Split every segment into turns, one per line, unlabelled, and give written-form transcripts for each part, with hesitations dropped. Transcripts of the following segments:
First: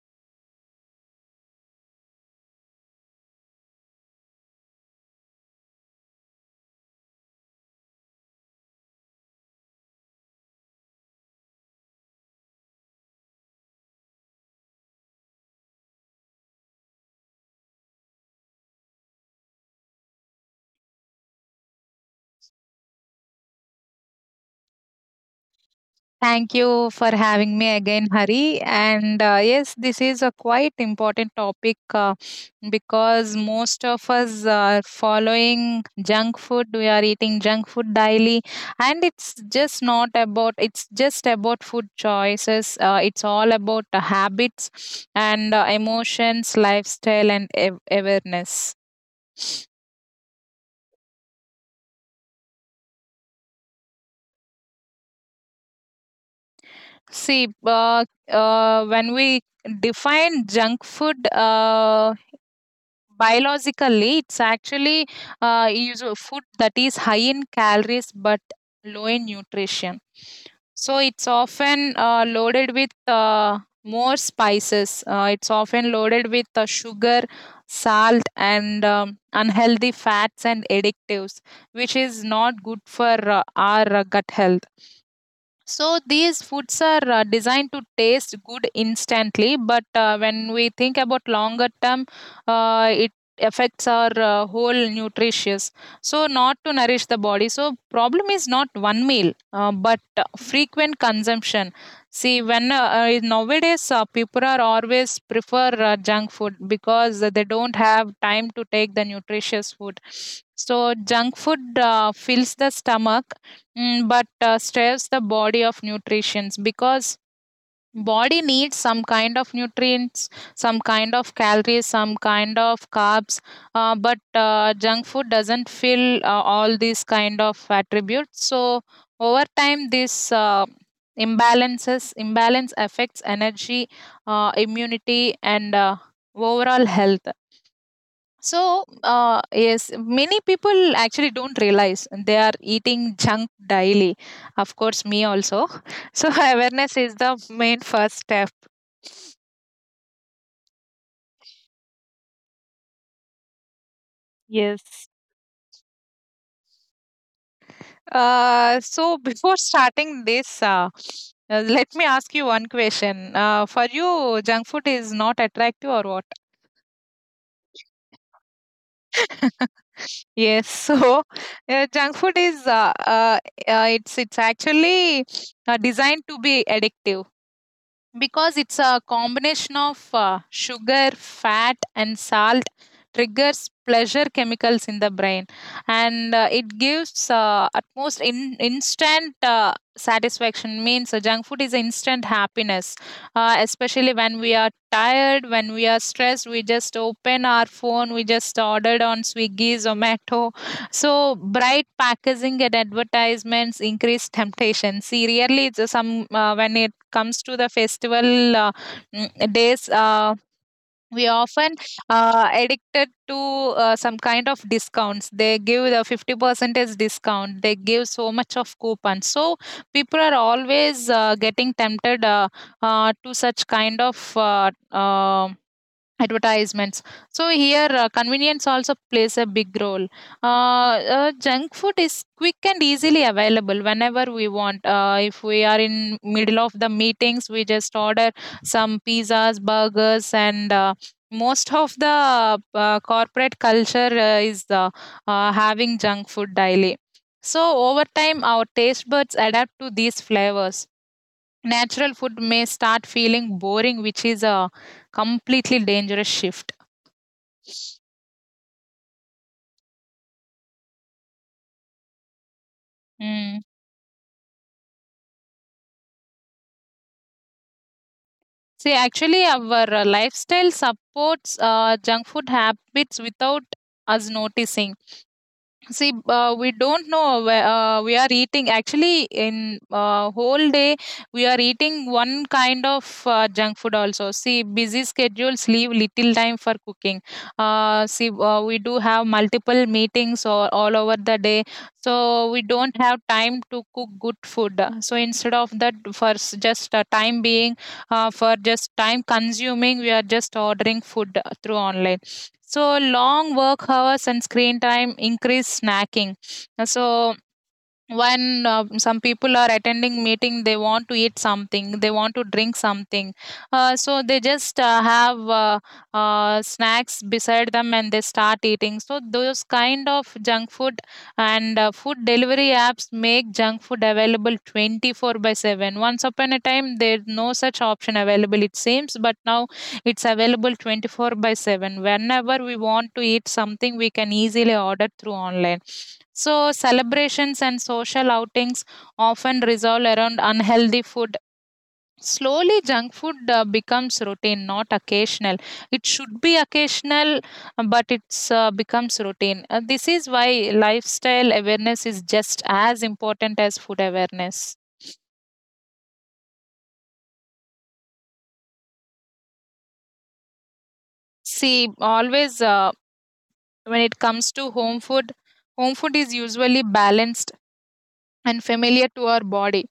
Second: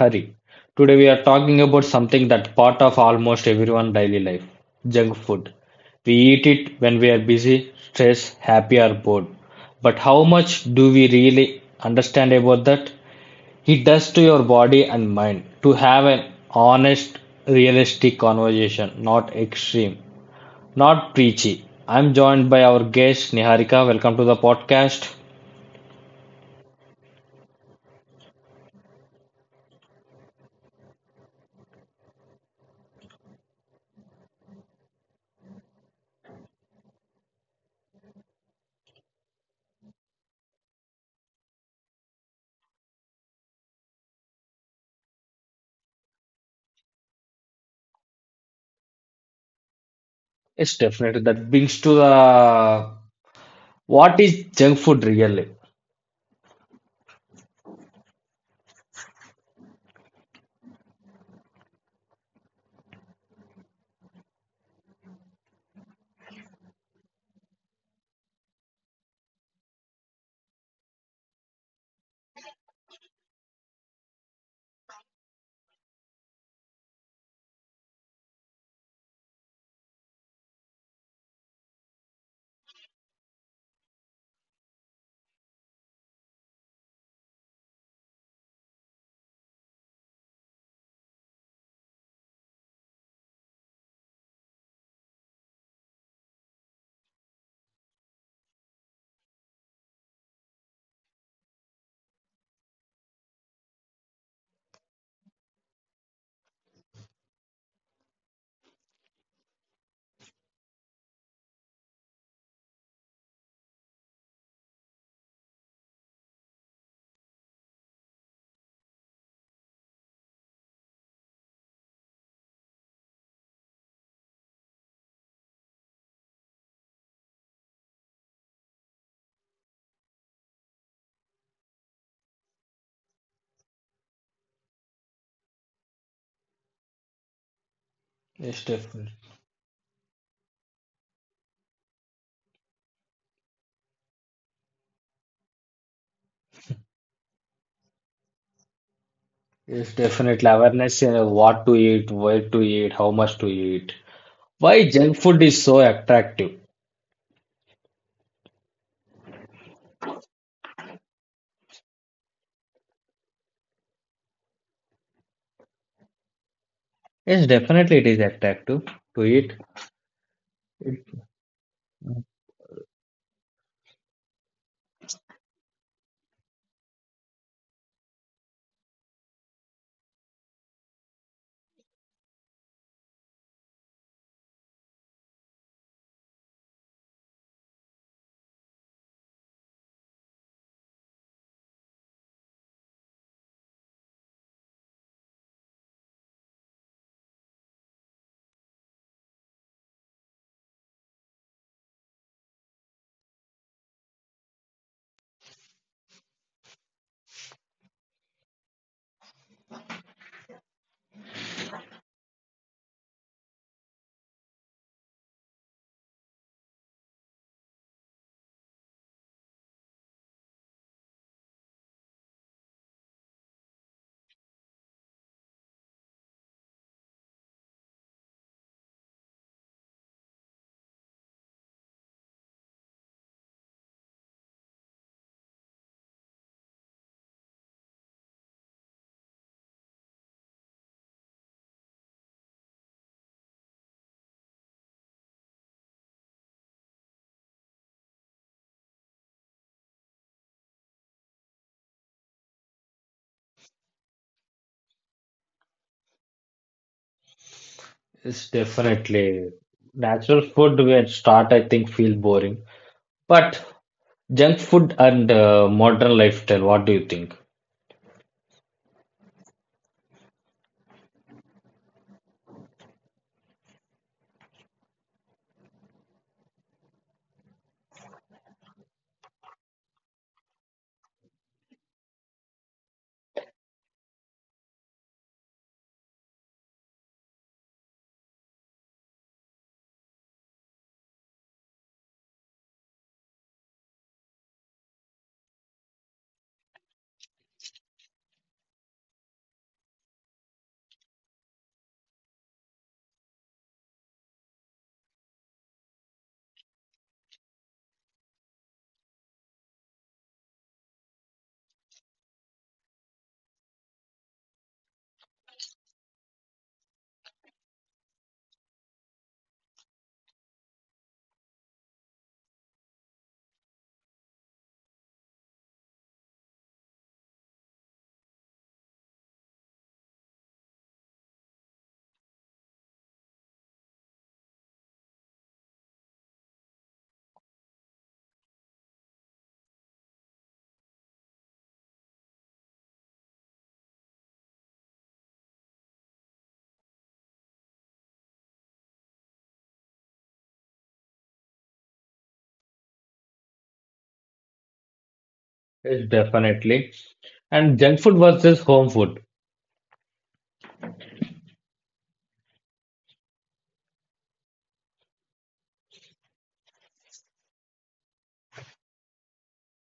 Hari. Today we are talking about something that's part of almost everyone's daily life, junk food. We eat it when we are busy, stressed, happy or bored. But how much do we really understand about that? It does to your body and mind to have an honest, realistic conversation, not extreme, not preachy. I'm joined by our guest Niharika. Welcome to the podcast.
Thank you for having me again, Hari. And yes, this is a quite important topic, because most of us are following junk food. We are eating junk food daily, and it's just not about. It's just about food choices. It's all about habits and emotions, lifestyle, and awareness.
It's definitely that brings to the what is junk food really?
See, uh, when we define junk food. Biologically it's actually use a food that is high in calories but low in nutrition, so it's often loaded with more spices, it's often loaded with sugar, salt and unhealthy fats and additives, which is not good for our gut health. So these foods are designed to taste good instantly, but when we think about longer term, it affects our whole nutritious. So not to nourish the body. So problem is not one meal, but frequent consumption. See, when nowadays people are always prefer junk food because they don't have time to take the nutritious food. So junk food fills the stomach. Mm, but stress the body of nutrients, because body needs some kind of nutrients, some kind of calories, some kind of carbs, but junk food doesn't fill all these kind of attributes. So over time this imbalance affects energy, immunity and overall health.
It's
So,
definitely
yes, many people actually don't realize they are eating junk daily. Of course, me also. So, awareness is the main first step.
it's definitely awareness in what to eat, where to eat, how much to eat. Why
Yes.
junk food is so attractive?
So, before starting this, let me ask you one question. For you, junk food is not attractive or what?
Yes, definitely it is attractive to eat.
Yes, so junk food is it's actually designed to be addictive, because it's a combination of sugar, fat and salt, triggers pleasure chemicals in the brain. And it gives utmost instant satisfaction, means junk food is instant happiness, especially when we are tired, when we are stressed, we just open our phone, we just ordered on Swiggy, Zomato. So bright packaging and advertisements increase temptation. See, really, it's some when it comes to the festival days, we often addicted to some kind of discounts they give, the 50% discount they give, so much of coupons. So people are always getting tempted, to such kind of advertisements. So here convenience also plays a big role. uh, Junk food is quick and easily available whenever we want. If we are in middle of the meetings, we just order some pizzas, burgers, and most of the corporate culture is having junk food daily. So over time our taste buds adapt to these flavors. Natural food may start feeling boring, which is a completely dangerous shift.
It's definitely natural food will start, I think, feel boring.
Mm.
But junk food and modern lifestyle, what do you think?
See, actually, our lifestyle supports junk food habits without us noticing. See, we don't know where we are eating. Actually, in whole day, we are eating one kind of junk food also. See, busy schedules leave little time for cooking. See, we do have multiple meetings or all over the day, so we don't have time to cook good food. So instead of that, just time being, for just time consuming, we are just ordering food through online. So long work hours and screen time increase snacking. So when some people are attending meeting, they want to eat something, they want to drink something, so they just have snacks beside them and they start eating, so those kind of junk food. And food delivery apps make junk food available 24 by 7. Once upon a time there's no such option available, it seems, but now it's available 24 by 7. Whenever we want to eat something, we can easily order through online. So, celebrations and social outings often resolve around unhealthy food. Slowly, junk food becomes routine, not occasional. It should be occasional, but it's becomes routine. This is why lifestyle awareness is just as important as food awareness.
It's definitely. And junk food versus home food.
See, always when it comes to home food is usually balanced and familiar to our body,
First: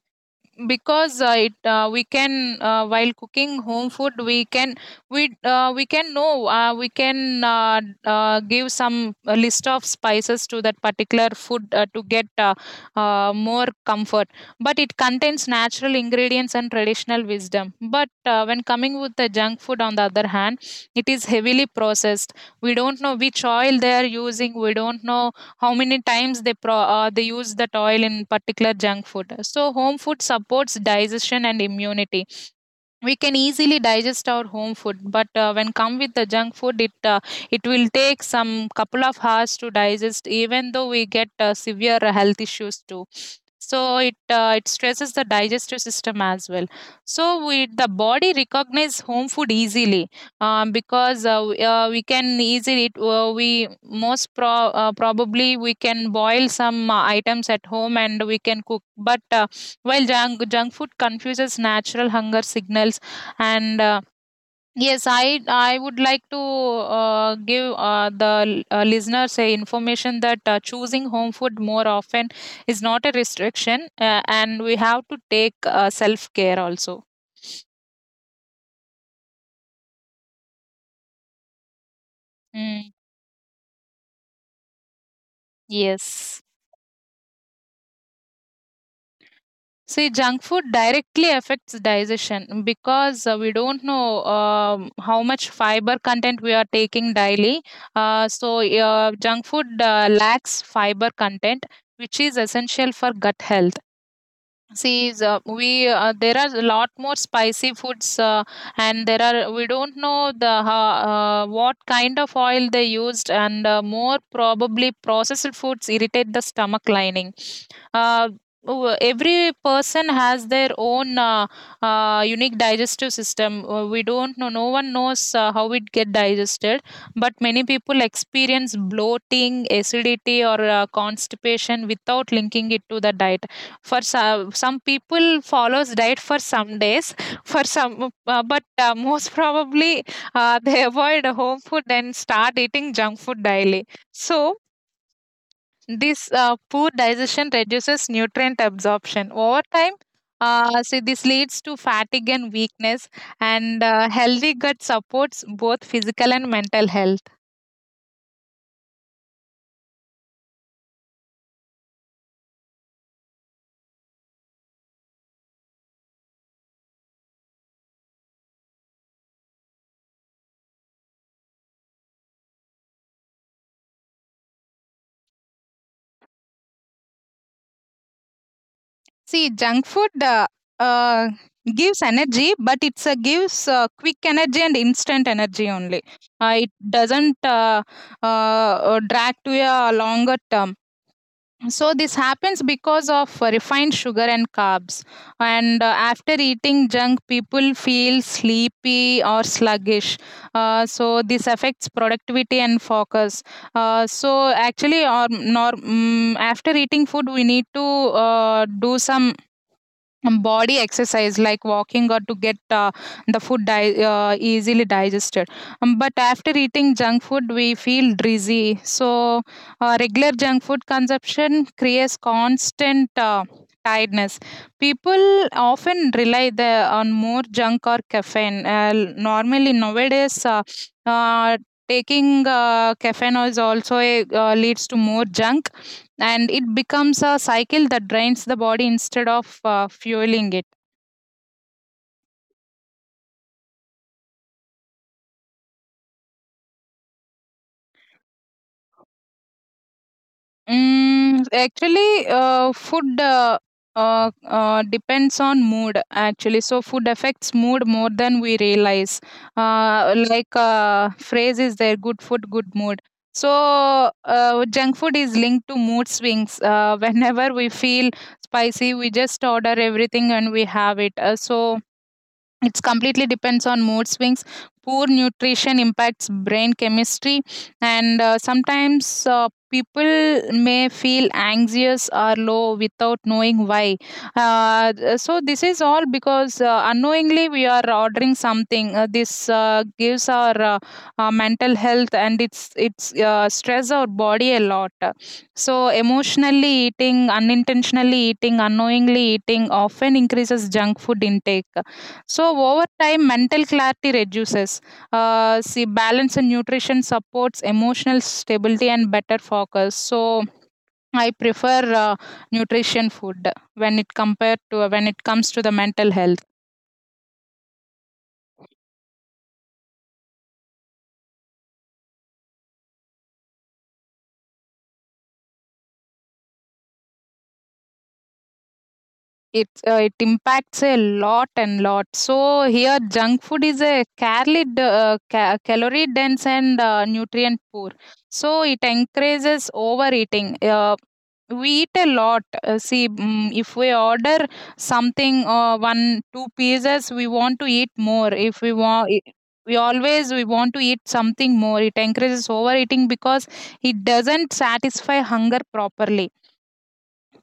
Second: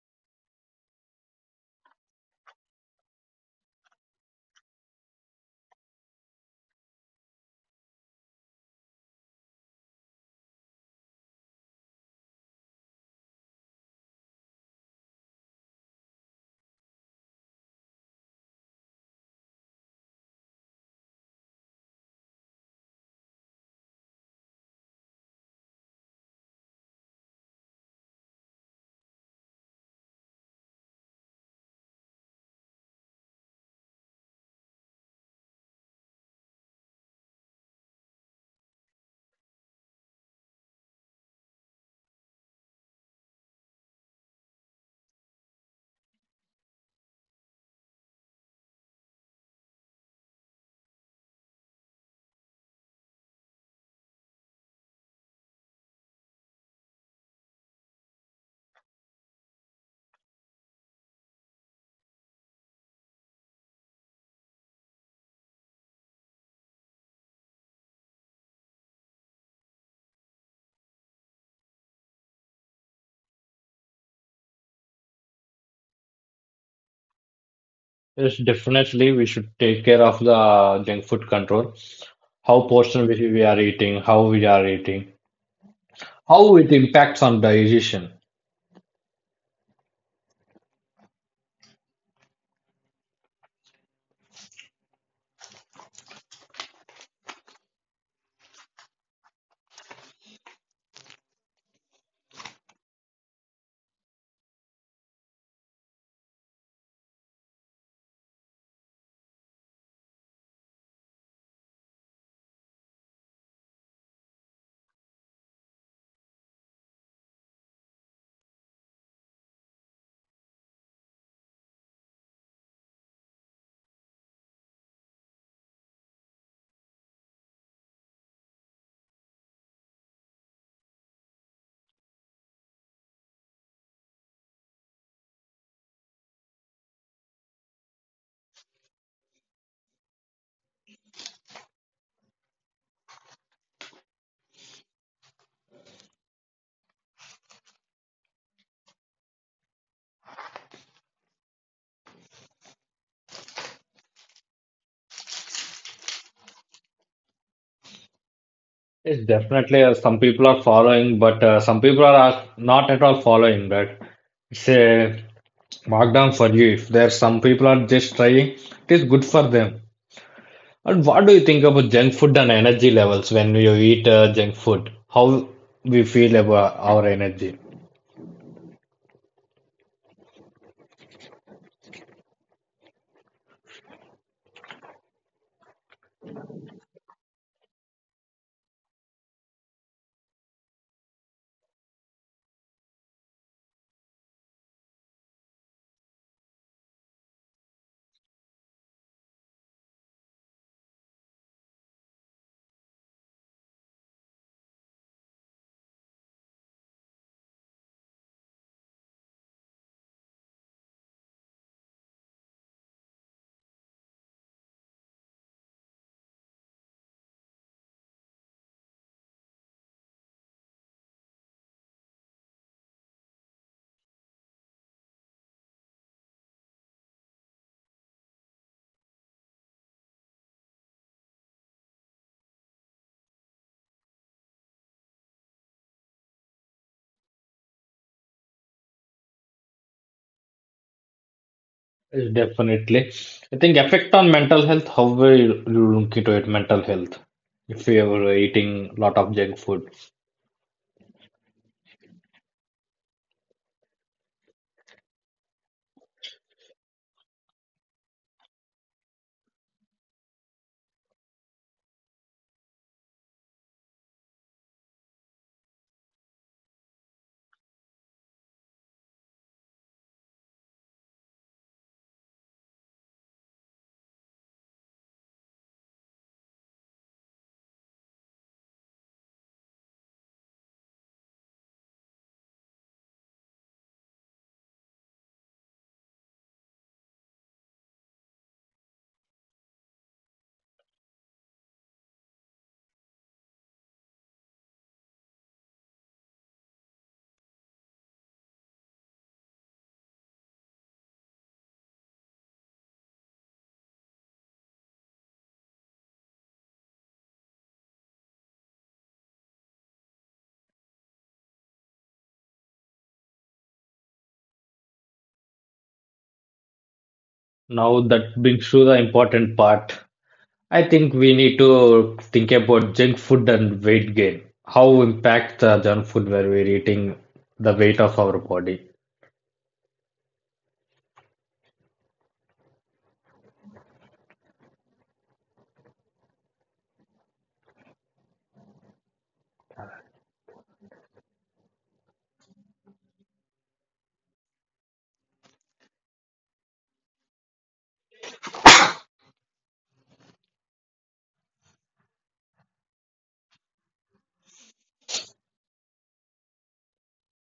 because it we can while cooking home food, we we can know, we can uh, give some list of spices to that particular food to get more comfort, but it contains natural ingredients and traditional wisdom. But when coming with the junk food on the other hand, it is heavily processed. We don't know which oil they are using, we don't know how many times they use that oil in particular junk food. So home food supports digestion and immunity. We can easily digest our home food, but when come with the junk food, it will take some couple of hours to digest, even though we get severe health issues too. So it stresses the digestive system as well. So we the body recognizes home food easily, because we can easily probably we can boil some items at home and we can cook, but well, junk food confuses natural hunger signals. And yes, I would like to give the listeners a information that choosing home food more often is not a restriction, and we have to take self care also.
Yes, definitely we should take care of the junk food control. How
Mm,
portion we are eating, how we are eating,
yes.
how it impacts on digestion.
See, junk food directly affects digestion because we don't know how much fiber content we are taking daily. So, junk food lacks fiber content, which is essential for gut health. See, is, we there are a lot more spicy foods, and there are, we don't know the what kind of oil they used. And more probably processed foods irritate the stomach lining. uh, every person has their own unique digestive system. We don't know, no one knows how it get digested, but many people experience bloating, acidity, or constipation without linking it to the diet. Some people follows diet for some days, for some but most probably they avoid home food and start eating junk food daily. So this poor digestion reduces nutrient absorption. Over time, see, this leads to fatigue and weakness. And healthy gut supports both physical and mental health.
It's definitely some people are following, but some people are not at all following that. It's a markdown for you. If there some people are just trying, it is good for them. And what do you think about junk food and energy levels when you eat junk food? How we feel about our energy?
See, junk food uh, gives energy, but it's gives quick energy and instant energy only. It doesn't drag to a longer term. So this happens because of refined sugar and carbs. And after eating junk, people feel sleepy or sluggish. So this affects productivity and focus. So actually, or nor, mm, after eating food, we need to do some body exercise like walking, or to get the food easily digested, but after eating junk food we feel dizzy. So regular junk food consumption creates constant tiredness. People often rely on more junk or caffeine. Normally nowadays uh, taking caffeine is also a, leads to more junk, and it becomes a cycle that drains the body instead of fueling it.
Yes, definitely. I think effect on mental health, however you look into it, mental health. If you are eating a lot of junk food.
Mm, actually, food depends on mood, actually. So, food affects mood more than we realize. Like, phrase is there, good food, good mood. So, junk food is linked to mood swings. Whenever we feel spicy, we just order everything and we have it. So, it's completely depends on mood swings. Poor nutrition impacts brain chemistry, and sometimes people may feel anxious or low without knowing why. Uh, so this is all because unknowingly we are ordering something. This gives our mental health, and it's stress our body a lot. So, emotionally eating, unintentionally eating, unknowingly eating, often increases junk food intake. So, over time, mental clarity reduces. See, balance and nutrition supports emotional stability and better focus. So, I prefer nutrition food when it comes to the mental health.
Now that brings to the important part. I think we need to think about junk food and weight gain. How impact the junk food where we're eating the weight of our body.
It it impacts a lot and lot. So here, junk food is a calorie dense and nutrient poor. So it encourages overeating. We eat a lot. See, mm, if we order something, one two pieces, we want to eat more. If we want. We want to eat something more. It encourages overeating because it doesn't satisfy hunger properly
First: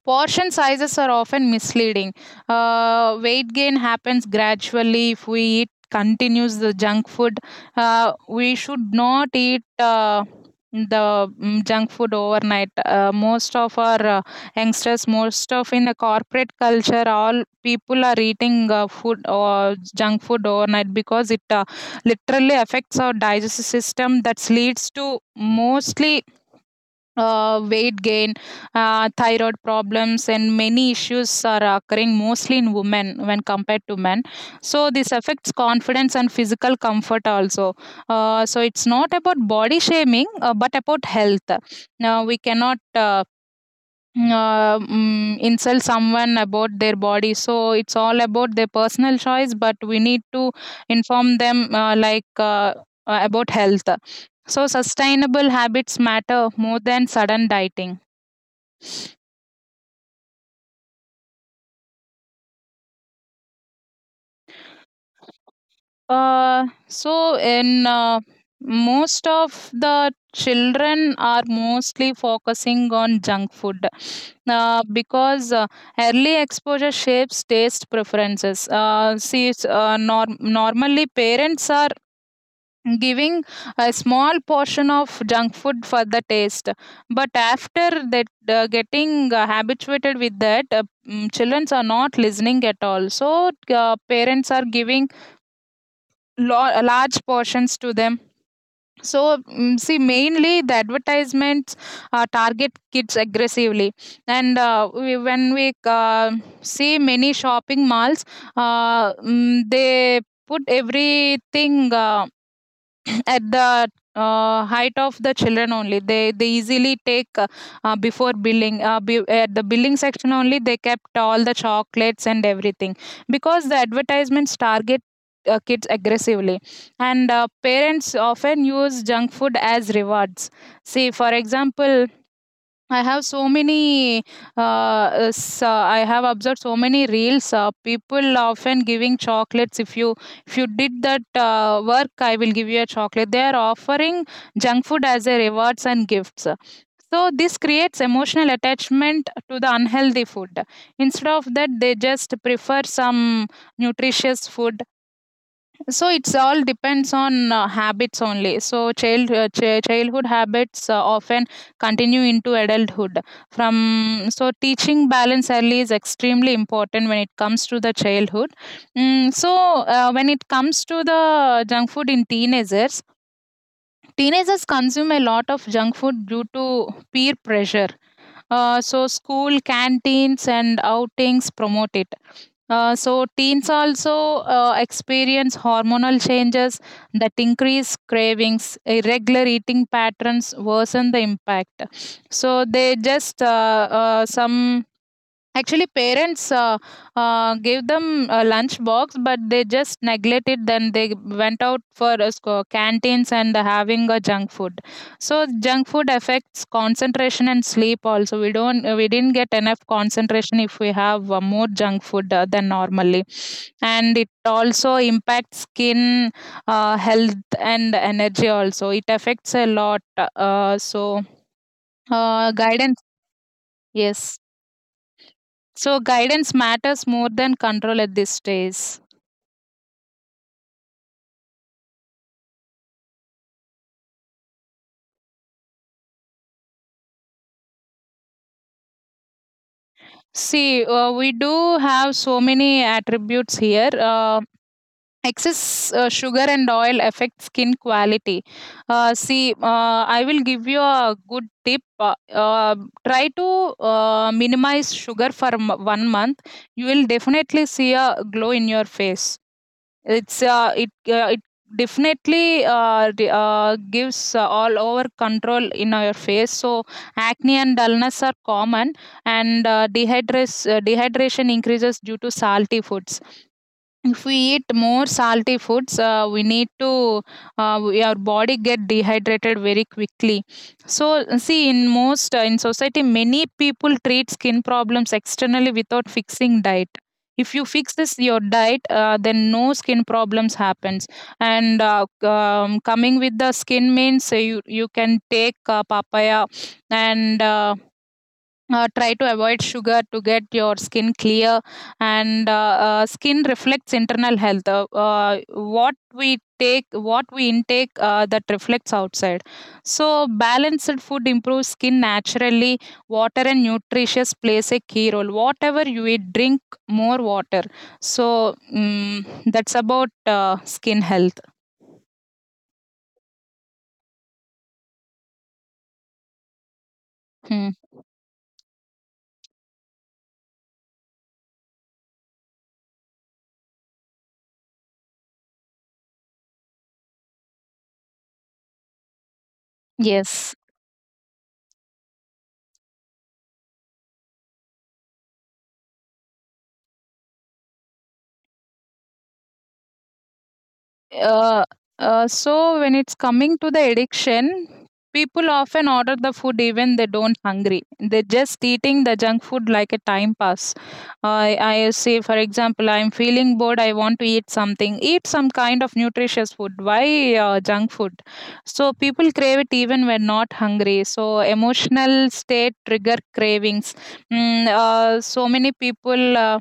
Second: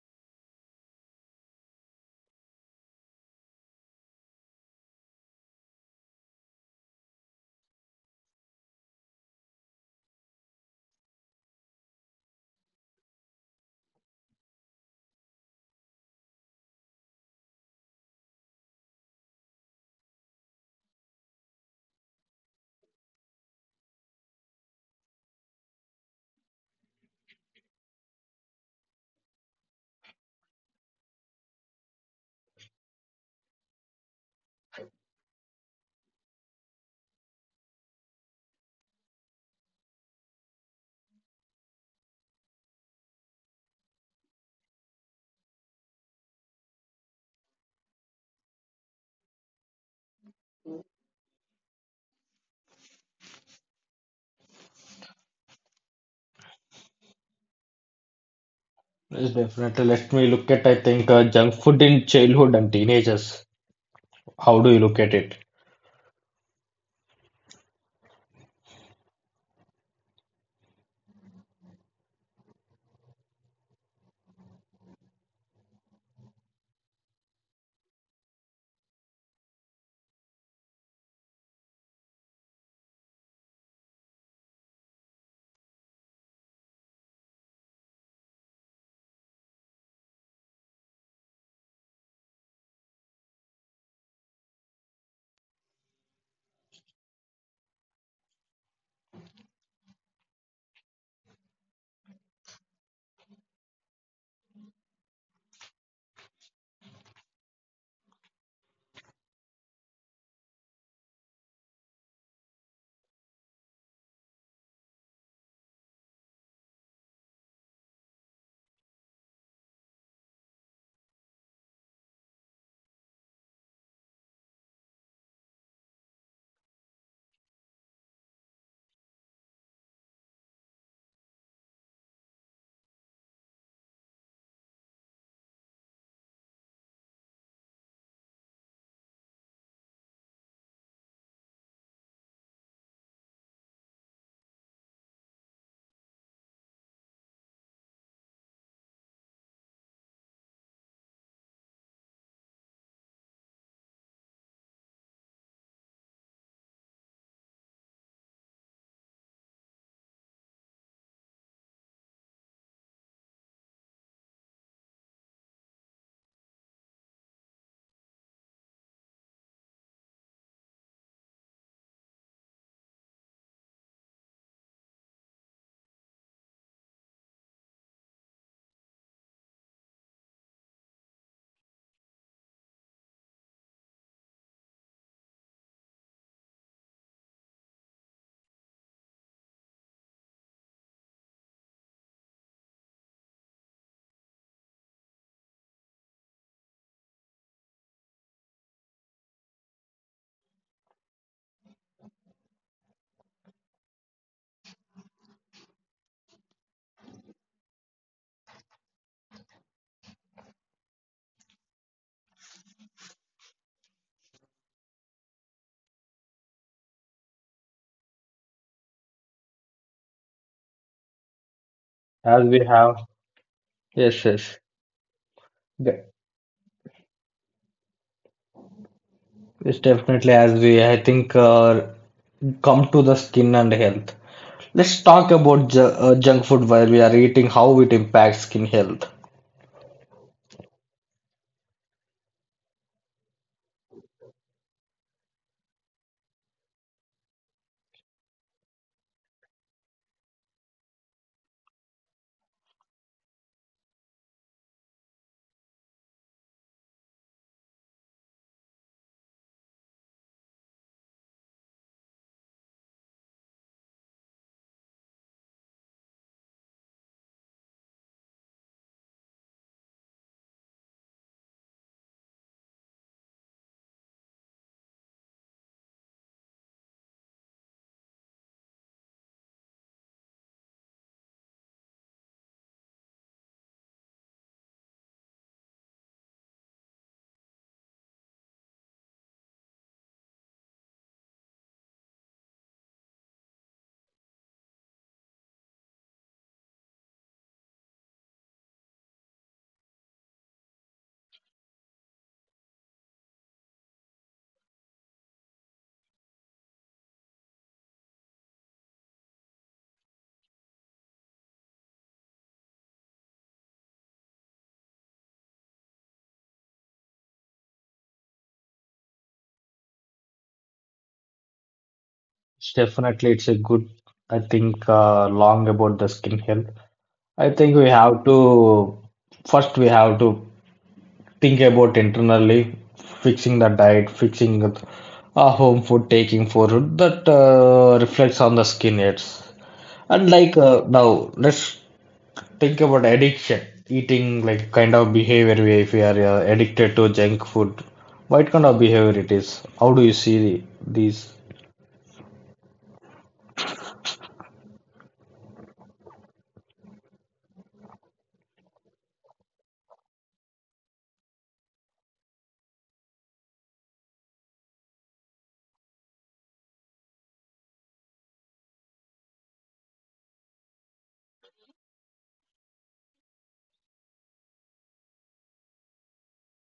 portion sizes are often misleading. Weight gain happens gradually if we eat continues the junk food. We should not eat the junk food overnight. Most of our youngsters, most of in the corporate culture, all people are eating food or junk food overnight because it literally affects our digestive system. That leads to mostly weight gain, thyroid problems, and many issues are occurring mostly in women when compared to men. So, this affects confidence and physical comfort also. So, it's not about body shaming, but about health. Now, we cannot insult someone about their body, so it's all about their personal choice, but we need to inform them about health, so sustainable habits matter more than sudden dieting.
Yes, definitely. Let me look at, I think, junk food in childhood and teenagers. How do you look at it?
So in most of the children are mostly focusing on junk food because early exposure shapes taste preferences. See, normally parents are giving a small portion of junk food for the taste, but after that getting habituated with that. Children are not listening at all, so parents are giving large portions to them. So see, mainly the advertisements target kids aggressively, and when we see many shopping malls, they put everything at the height of the children only. They easily take, before billing, at the billing section only, they kept all the chocolates and everything, because the advertisements target kids aggressively, and parents often use junk food as rewards. See, for example, I have so many. I have observed so many reels. People often giving chocolates. If you did that work, I will give you a chocolate. They are offering junk food as a rewards and gifts. So this creates emotional attachment to the unhealthy food. Instead of that, they just prefer some nutritious food. So it's all depends on habits only. So childhood habits often continue into adulthood. From so teaching balance early is extremely important when it comes to the childhood. Mm, so when it comes to the junk food in teenagers, teenagers consume a lot of junk food due to peer pressure. So school canteens and outings promote it. So teens also experience hormonal changes that increase cravings. Irregular eating patterns worsen the impact. So they just some Actually, parents gave them a lunch box, but they just neglected. Then they went out for canteens and having a junk food. So junk food affects concentration and sleep. Also, we didn't get enough concentration if we have more junk food than normally, and it also impacts skin health and energy. Also, it affects a lot. Uh, so
As we
guidance,
have. Yes,
yes.
yes.
So
Yeah.
guidance matters more than control at this stage.
It's definitely. As we, I think, come to the skin and health. Let's talk about ju junk food while we are eating, how it impacts skin health.
See, we do have so many attributes here. Excess sugar and oil affect skin quality. See, I will give you a good tip. Try to minimize sugar for 1 month. You will definitely see a glow in your face. It definitely gives all over control in your face. So acne and dullness are common, and dehydration increases due to salty foods. If we eat more salty foods, we need to our body get dehydrated very quickly. So see, in most in society, many people treat skin problems externally without fixing diet. If you fix this your diet, then no skin problems happens. And coming with the skin means you can take papaya and. Try to avoid sugar to get your skin clear, and skin reflects internal health. What we take, what we intake, that reflects outside, so balanced food improves skin naturally. Water and nutritious plays a key role. Whatever you eat, drink more water. So that's about skin health.
It's definitely, it's a good, I think, long about the skin health. I
Hmm.
think we have to, first, we have to think about internally fixing the diet, fixing our home food, taking food that reflects on the skin health. And
Yes.
like now, let's think about addiction eating like kind of behavior if we are addicted to junk food, what kind of behavior it is, how do you see these?
Uh, so when it's coming to the addiction, people often order the food even they don't hungry. They're just eating the junk food like a time pass. I say, for example, I'm feeling bored. I want to eat something. Eat some kind of nutritious food. Why junk food? So people crave it even when not hungry. So emotional state trigger cravings. So many people.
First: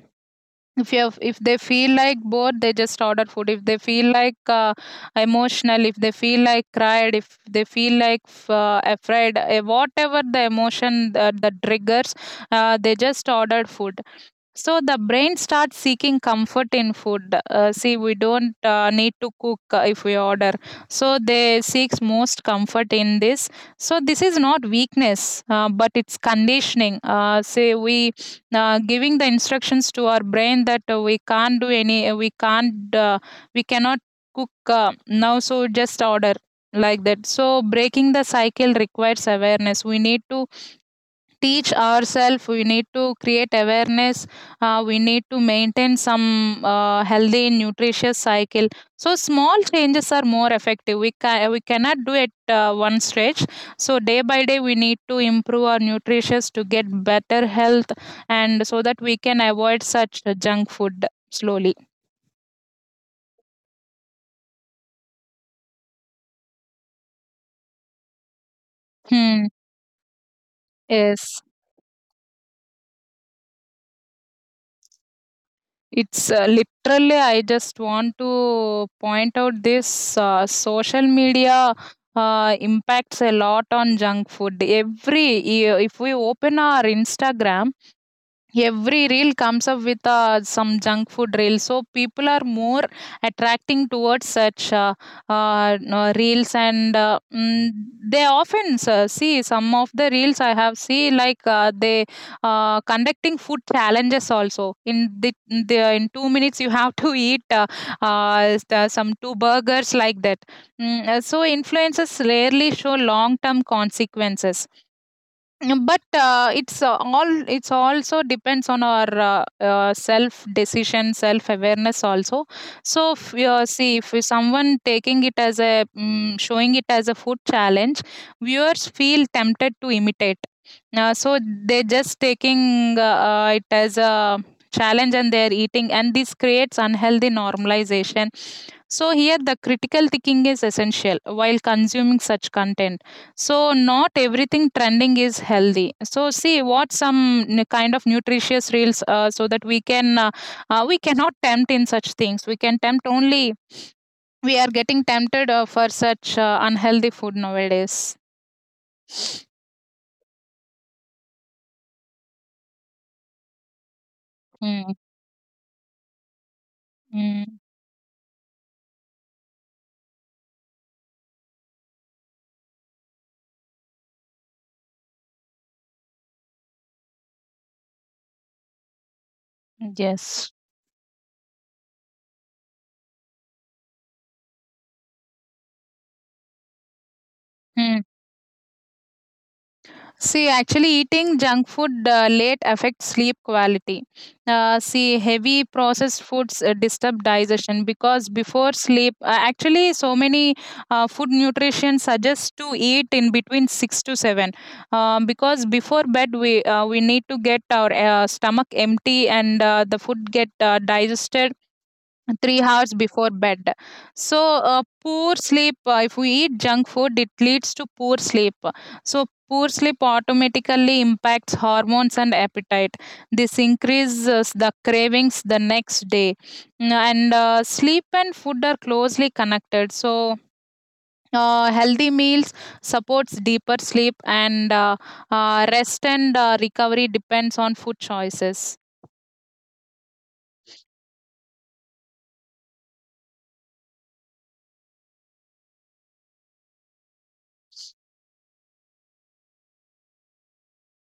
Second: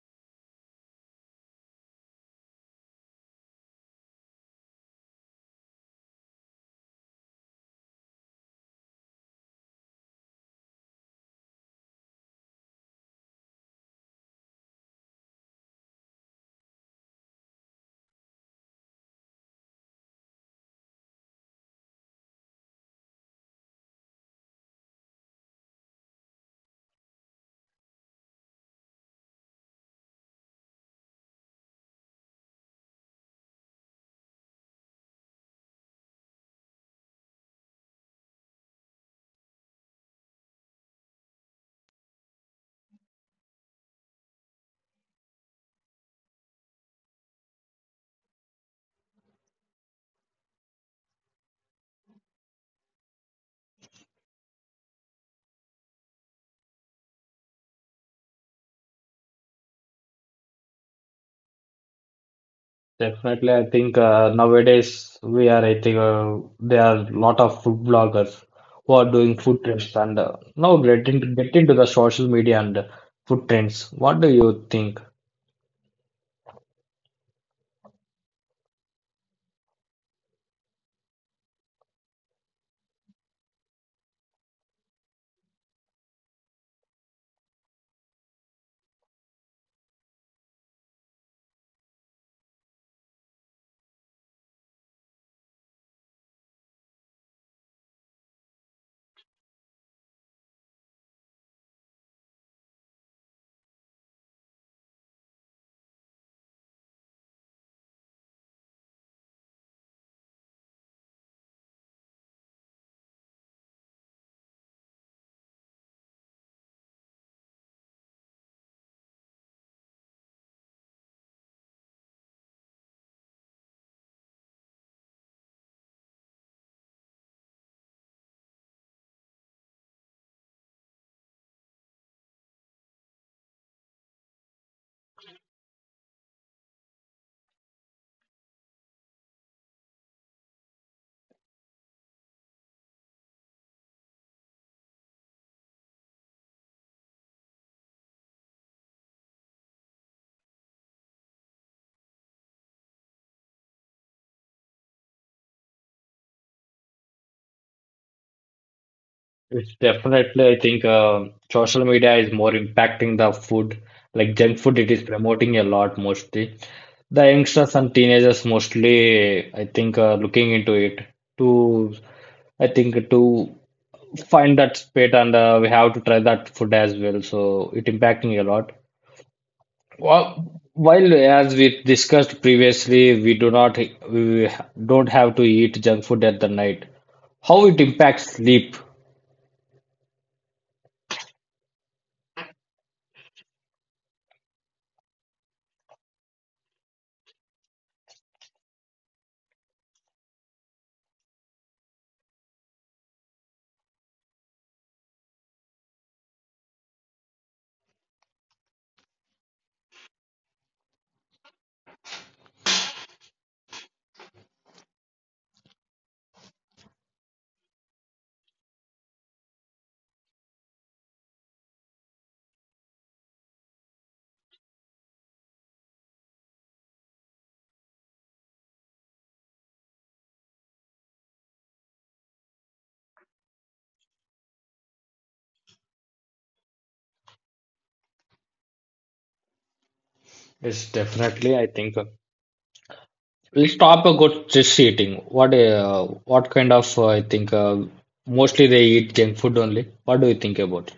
If you have, if they feel like bored, they just order food. If they feel like emotional, if they feel like cried, if they feel like afraid whatever the emotion that triggers, they just ordered food. So the brain starts seeking comfort in food. See, we don't need to cook if we order. So they seeks most comfort in this. So this is not weakness, but it's conditioning. Say we giving the instructions to our brain that we can't do any, we can't, we cannot cook now. So just order, like that. So breaking the cycle requires awareness. We need to teach ourselves, we need to create awareness, we need to maintain some healthy nutritious cycle. So small changes are more effective. We cannot do it one stretch. So day by day we need to improve our nutritious to get better health, and so that we can avoid such junk food slowly.
Definitely, I think nowadays we are I think there are a lot of food bloggers who are doing
Hmm.
food trends and now get into,
Yes.
get into the social media and food trends, what do you think?
It's literally, I just want to point out this social media impacts a lot on junk food. If we open our Instagram, every reel comes up with some junk food reels. So people are more attracting towards such no, reels, and they often see some of the reels I have see like they conducting food challenges also. In 2 minutes you have to eat some two burgers, like that. So influences rarely show long term consequences. Mm, but it's all it's also depends on our self decision, self awareness also. So if you see if someone taking it as a showing it as a food challenge, viewers feel tempted to imitate. So they're just taking it as a challenge and they're eating, and this creates unhealthy normalization. So here the critical thinking is essential while consuming such content. So not everything trending is healthy. So see what some kind of nutritious reels, so that we can we cannot tempt in such things. We can tempt only, we are getting tempted for such unhealthy food nowadays.
It's definitely, I think, social media is more impacting the food, like junk food. It
mm,
is promoting a lot mostly. The
mm,
youngsters and teenagers mostly, I think, are looking into it to, I think, to find that spit and we have to try that food as well. So it impacting a lot.
yes.
Well, while as we discussed previously, we do not, we don't have to eat junk food at the night. How it
Hmm.
impacts sleep
See, actually, eating junk food late affects sleep quality. See, heavy processed foods disturb digestion. Because before sleep, actually, so many food nutrition suggests to eat in between 6 to 7. Because before bed, we need to get our stomach empty, and the food get digested 3 hours before bed. So poor sleep, if we eat junk food it leads to poor sleep. So poor sleep automatically impacts hormones and appetite. This increases the cravings the next day. Mm, and sleep and food are closely connected, so healthy meals supports deeper sleep, and rest and recovery depends on food choices.
is definitely, I think. Let's talk about stress eating. What kind of I think mostly they eat junk food only. What do you think about it?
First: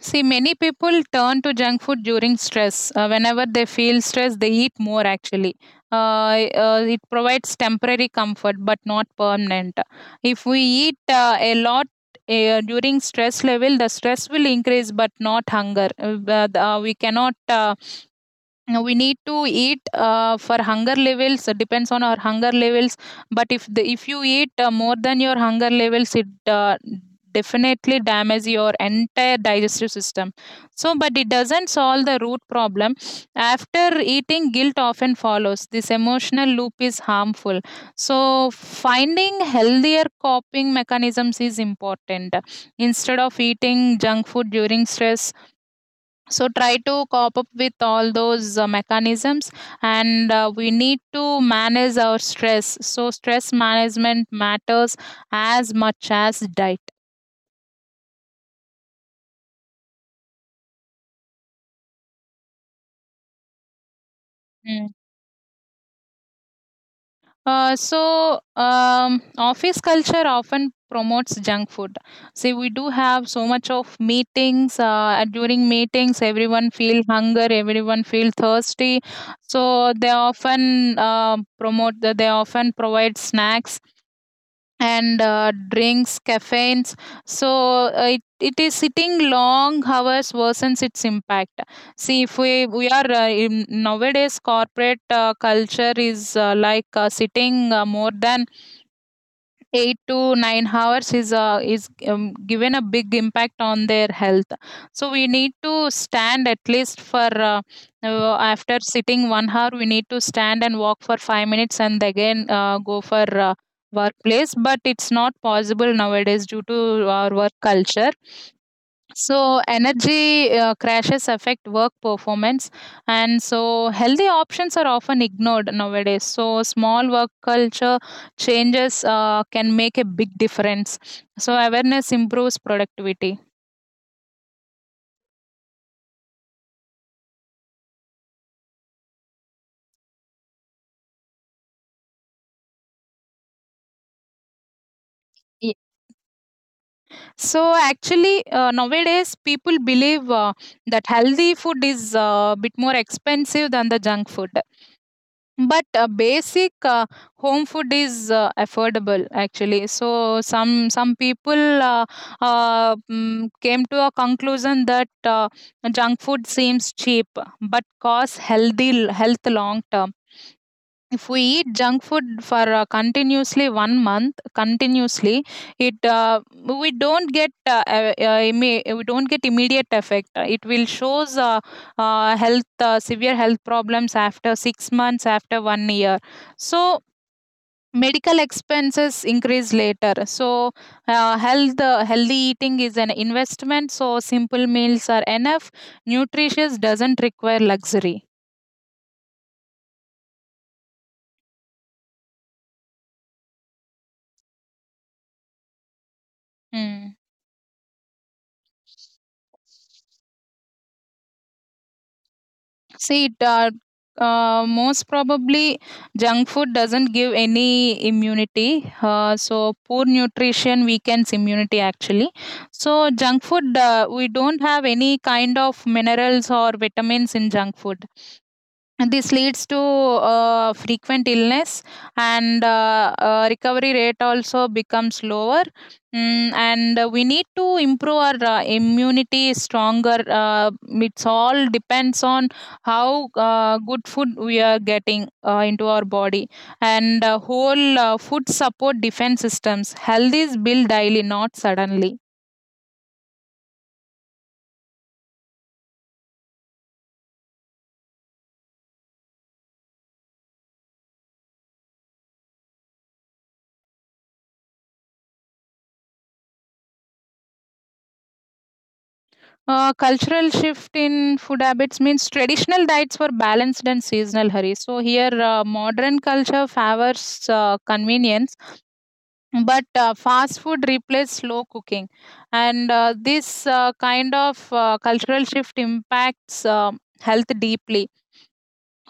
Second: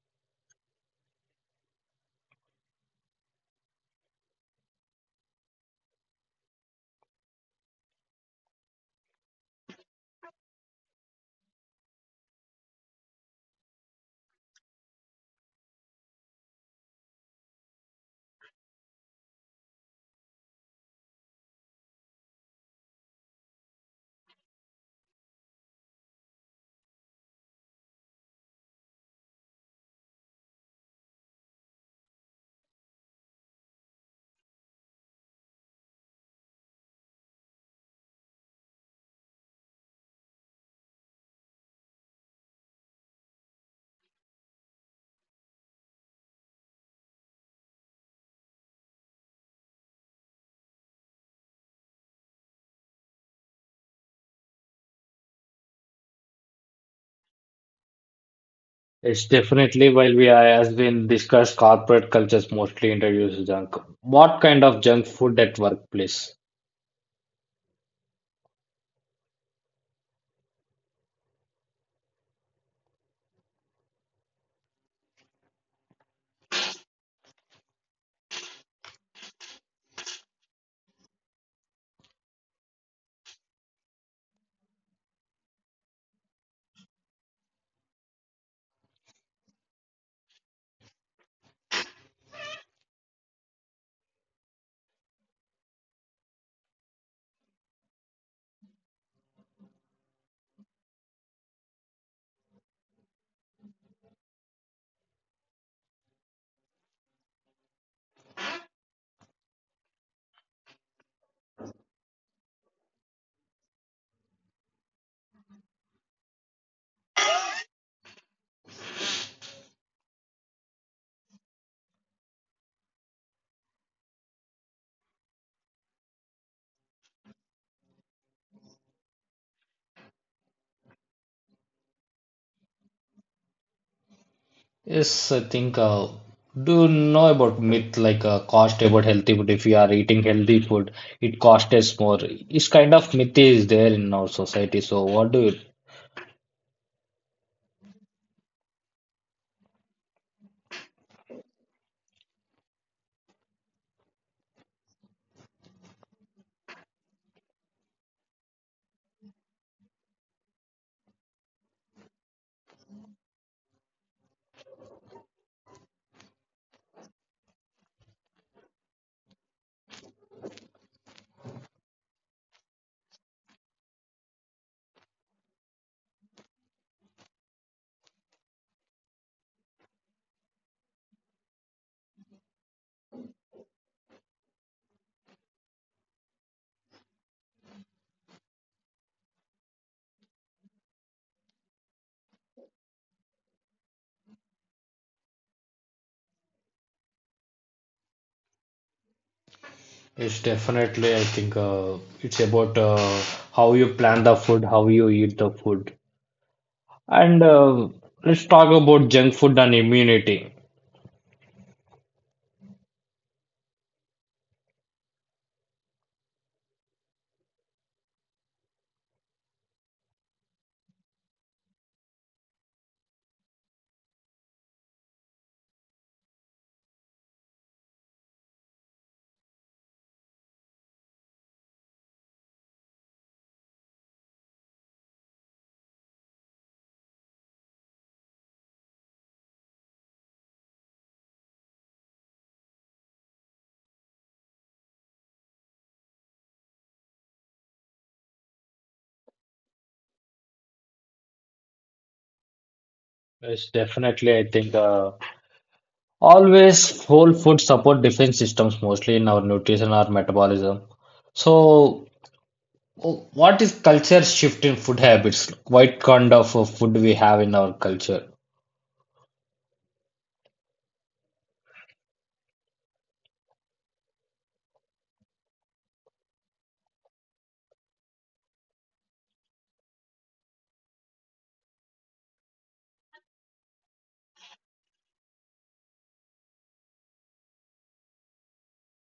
See, many people turn to junk food during stress. Whenever they feel stress, they eat more actually. It provides temporary comfort but not permanent. If we eat a lot during stress level, the stress will increase but not hunger. But we cannot now we need to eat for hunger levels, depends on our hunger levels. But if the, if you eat more than your hunger levels, it uh, definitely damage your entire digestive system. So but it doesn't solve the root problem. After eating, guilt often follows. This emotional loop is harmful. So finding healthier coping mechanisms is important instead of eating junk food during stress. So try to cope up with all those mechanisms, and we need to manage our stress. So stress management matters as much as diet.
It's definitely while we are, has been discussed, corporate cultures mostly introduce junk. What kind of
Mm.
junk food at workplace?
Office culture often promotes junk food. See, we do have so much of meetings. During meetings, everyone feel hunger, everyone feel thirsty. So they often promote. They often provide snacks and drinks caffeines so it, it is sitting long hours worsens its impact. See, if we are in nowadays corporate culture is sitting more than 8 to 9 hours is given a big impact on their health. So we need to stand at least for after sitting 1 hour. We need to stand and walk for 5 minutes and again go for workplace, but it's not possible nowadays due to our work culture. So, energy crashes affect work performance, and so healthy options are often ignored nowadays. So, small work culture changes can make a big difference. So, awareness improves productivity.
Yes, I think do you know about myth like cost about healthy food? If you are eating healthy food, it costs us more. This kind of myth is there in our society. So what do you?
Ye- So, actually, nowadays people believe that healthy food is a bit more expensive than the junk food. But a basic home food is affordable actually. So some people came to a conclusion that junk food seems cheap but costs healthy health long term. If we eat junk food for continuously 1 month, continuously, it we don't get we don't get immediate effect. It will shows health severe health problems after 6 months, after 1 year. So medical expenses increase later. So health healthy eating is an investment. So simple meals are enough. Nutritious doesn't require luxury.
It's definitely, I think, it's about how you plan the food, how you eat the food.
Hmm.
And let's talk about junk food and immunity.
See, most probably junk food doesn't give any immunity. So poor nutrition weakens immunity actually. So junk food, we don't have any kind of minerals or vitamins in junk food. This leads to frequent illness, and recovery rate also becomes lower. Mm, and we need to improve our immunity stronger. It's all depends on how good food we are getting into our body, and whole food support defense systems. Health is built daily, not suddenly.
It's definitely, I think, always whole food support defense systems, mostly in our nutrition or metabolism. So, what is culture shift in food habits? What kind of food we have in our culture?
Cultural shift in food habits means traditional diets were balanced and seasonal, Hari. So here, modern culture favors convenience, but fast food replaces slow cooking, and this kind of cultural shift impacts health deeply.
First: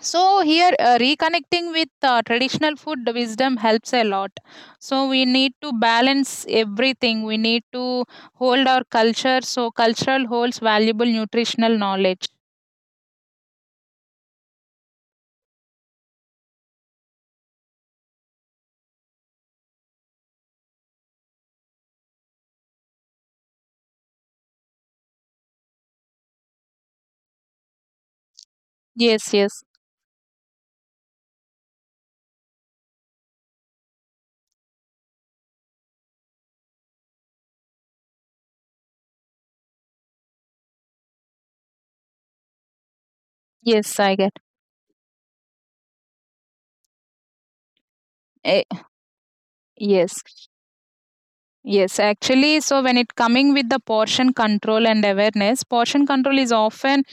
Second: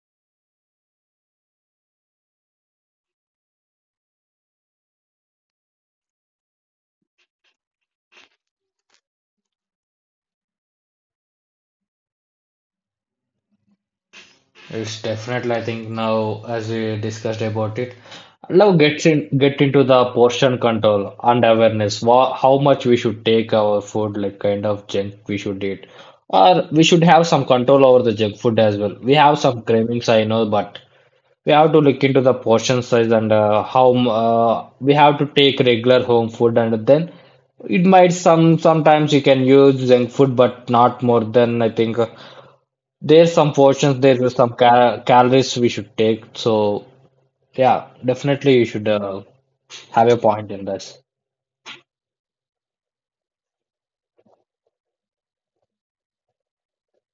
So here, reconnecting with traditional food wisdom helps a lot. So we need to balance everything. We need to hold our culture. So cultural holds valuable nutritional knowledge.
It's definitely, I think now as we discussed about it, now get into the portion control and awareness. Wha how much we should take our food, like kind of junk we should eat, or we should have some control over the junk food as well. We
Yes,
have some
yes,
cravings, I know, but we have to look into the portion size and we have to take regular home food, and then it might some sometimes you can use junk food, but not more than I think. There's some
yes.
portions,
I
there is
get.
some calories we should take. So yeah, definitely
Eh,
you should have a
yes.
point in this.
Yes, actually, so when it coming with the portion control and awareness, portion control is often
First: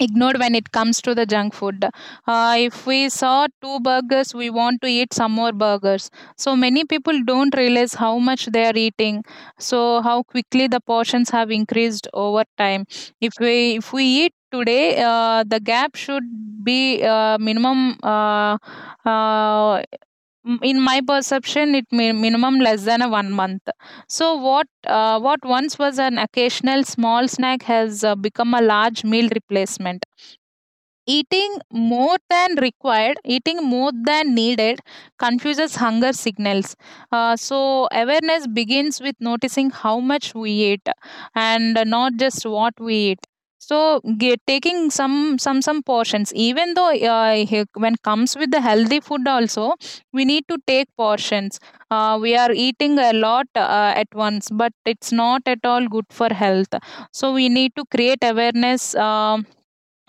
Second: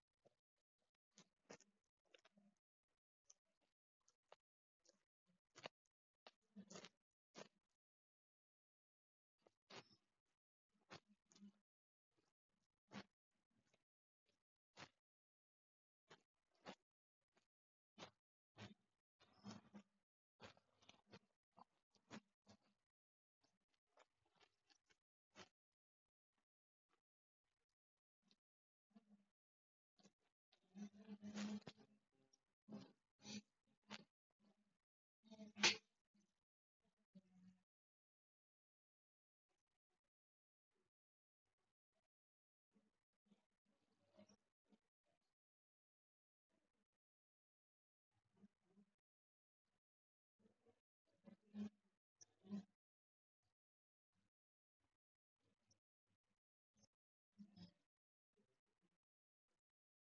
ignored when it comes to the junk food. If we saw two burgers, we want to eat some more burgers. So many people don't realize how much they are eating. So how quickly the portions have increased over time. If we eat today, the gap should be minimum. Uh, in my perception it may minimum less than a 1 month. So what once was an occasional small snack has become a large meal replacement. Eating more than required, eating more than needed confuses hunger signals. So, awareness begins with noticing how much we eat and not just what we eat. So, taking some portions, even though when comes with the healthy food, also we need to take portions. We are eating a lot at once, but it's not at all good for health. So, we need to create awareness.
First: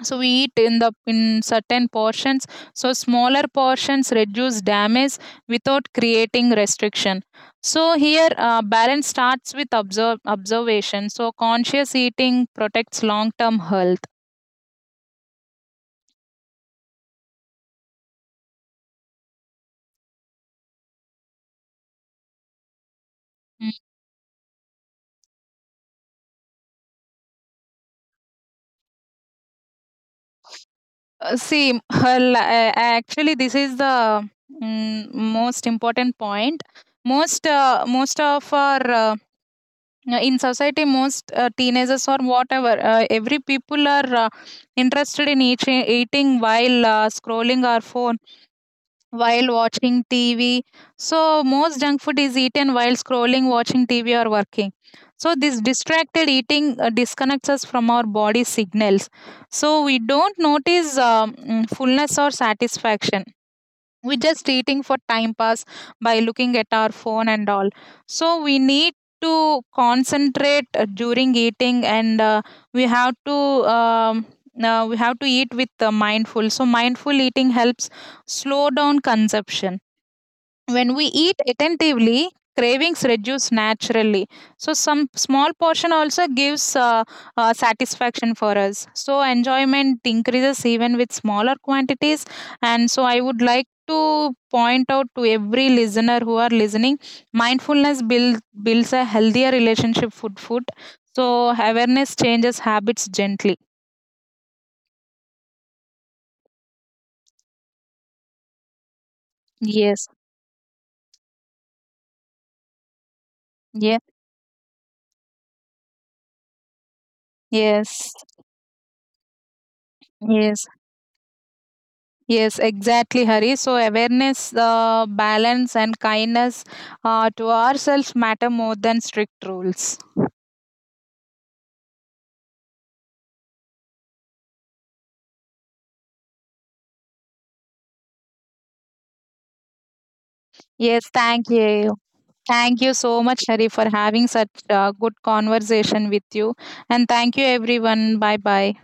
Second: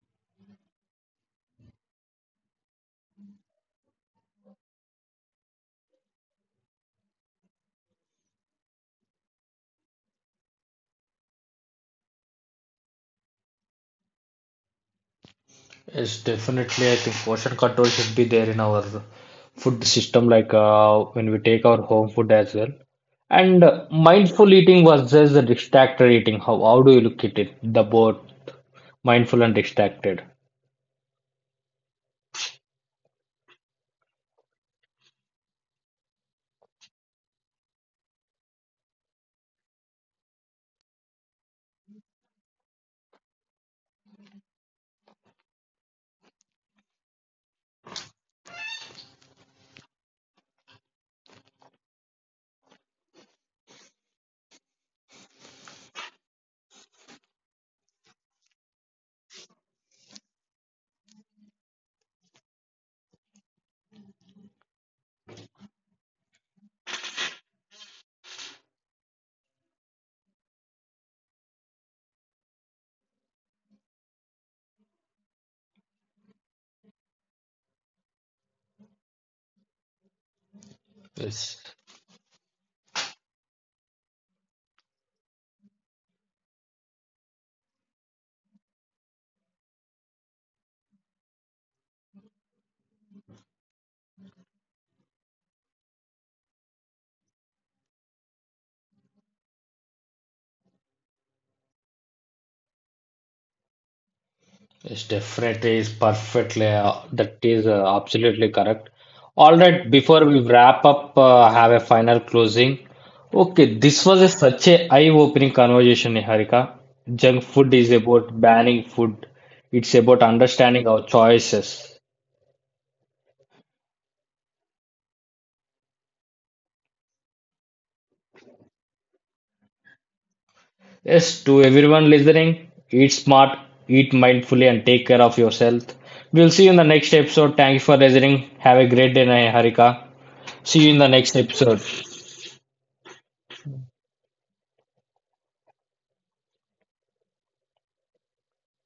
So we eat in the in certain portions, so smaller portions reduce damage without creating restriction. So here, balance starts with observation. So conscious eating protects long term health.
Yes, definitely. I think portion control should be there in our food system, like when we take our home food as well. And
Mm.
mindful eating versus the distracted eating. How do you look at it? The both mindful and distracted.
Uh, see m- actually this is the most important point. Most of our in society, most teenagers or whatever every people are interested in eating while scrolling our phone, while watching tv. So most junk food is eaten while scrolling, watching tv or working. So this distracted eating disconnects us from our body signals. So we don't notice fullness or satisfaction. We're just eating for time pass by looking at our phone and all. So we need to concentrate during eating, and we have to um, we have to eat with mindful. So mindful eating helps slow down consumption. When we eat
Yes.
attentively, cravings reduce naturally. So, some small portion also gives satisfaction for us. So, enjoyment increases even with smaller quantities. And so, I would like to point out to every listener who are listening, builds a healthier relationship with food. So, awareness changes habits gently.
Yes, definitely is perfectly. That is absolutely correct. All right,
Yes.
before we wrap up, have a final closing. Okay,
Yeah.
this was a, such a eye-opening conversation, Niharika. Junk food is
Yes.
about banning food. It's about
Yes.
understanding our choices.
Yes, exactly, Hari. So awareness, balance, and kindness to ourselves matter more than strict rules.
Yes, to everyone listening, eat smart, eat mindfully, and take care of yourself. We'll see you in the next episode. Thank you for listening. Have a great day, Niharika. See you in the
Yes,
next
thank
episode.
you. Thank you so much, Hari, for having such a good conversation with you. And thank you, everyone. Bye bye.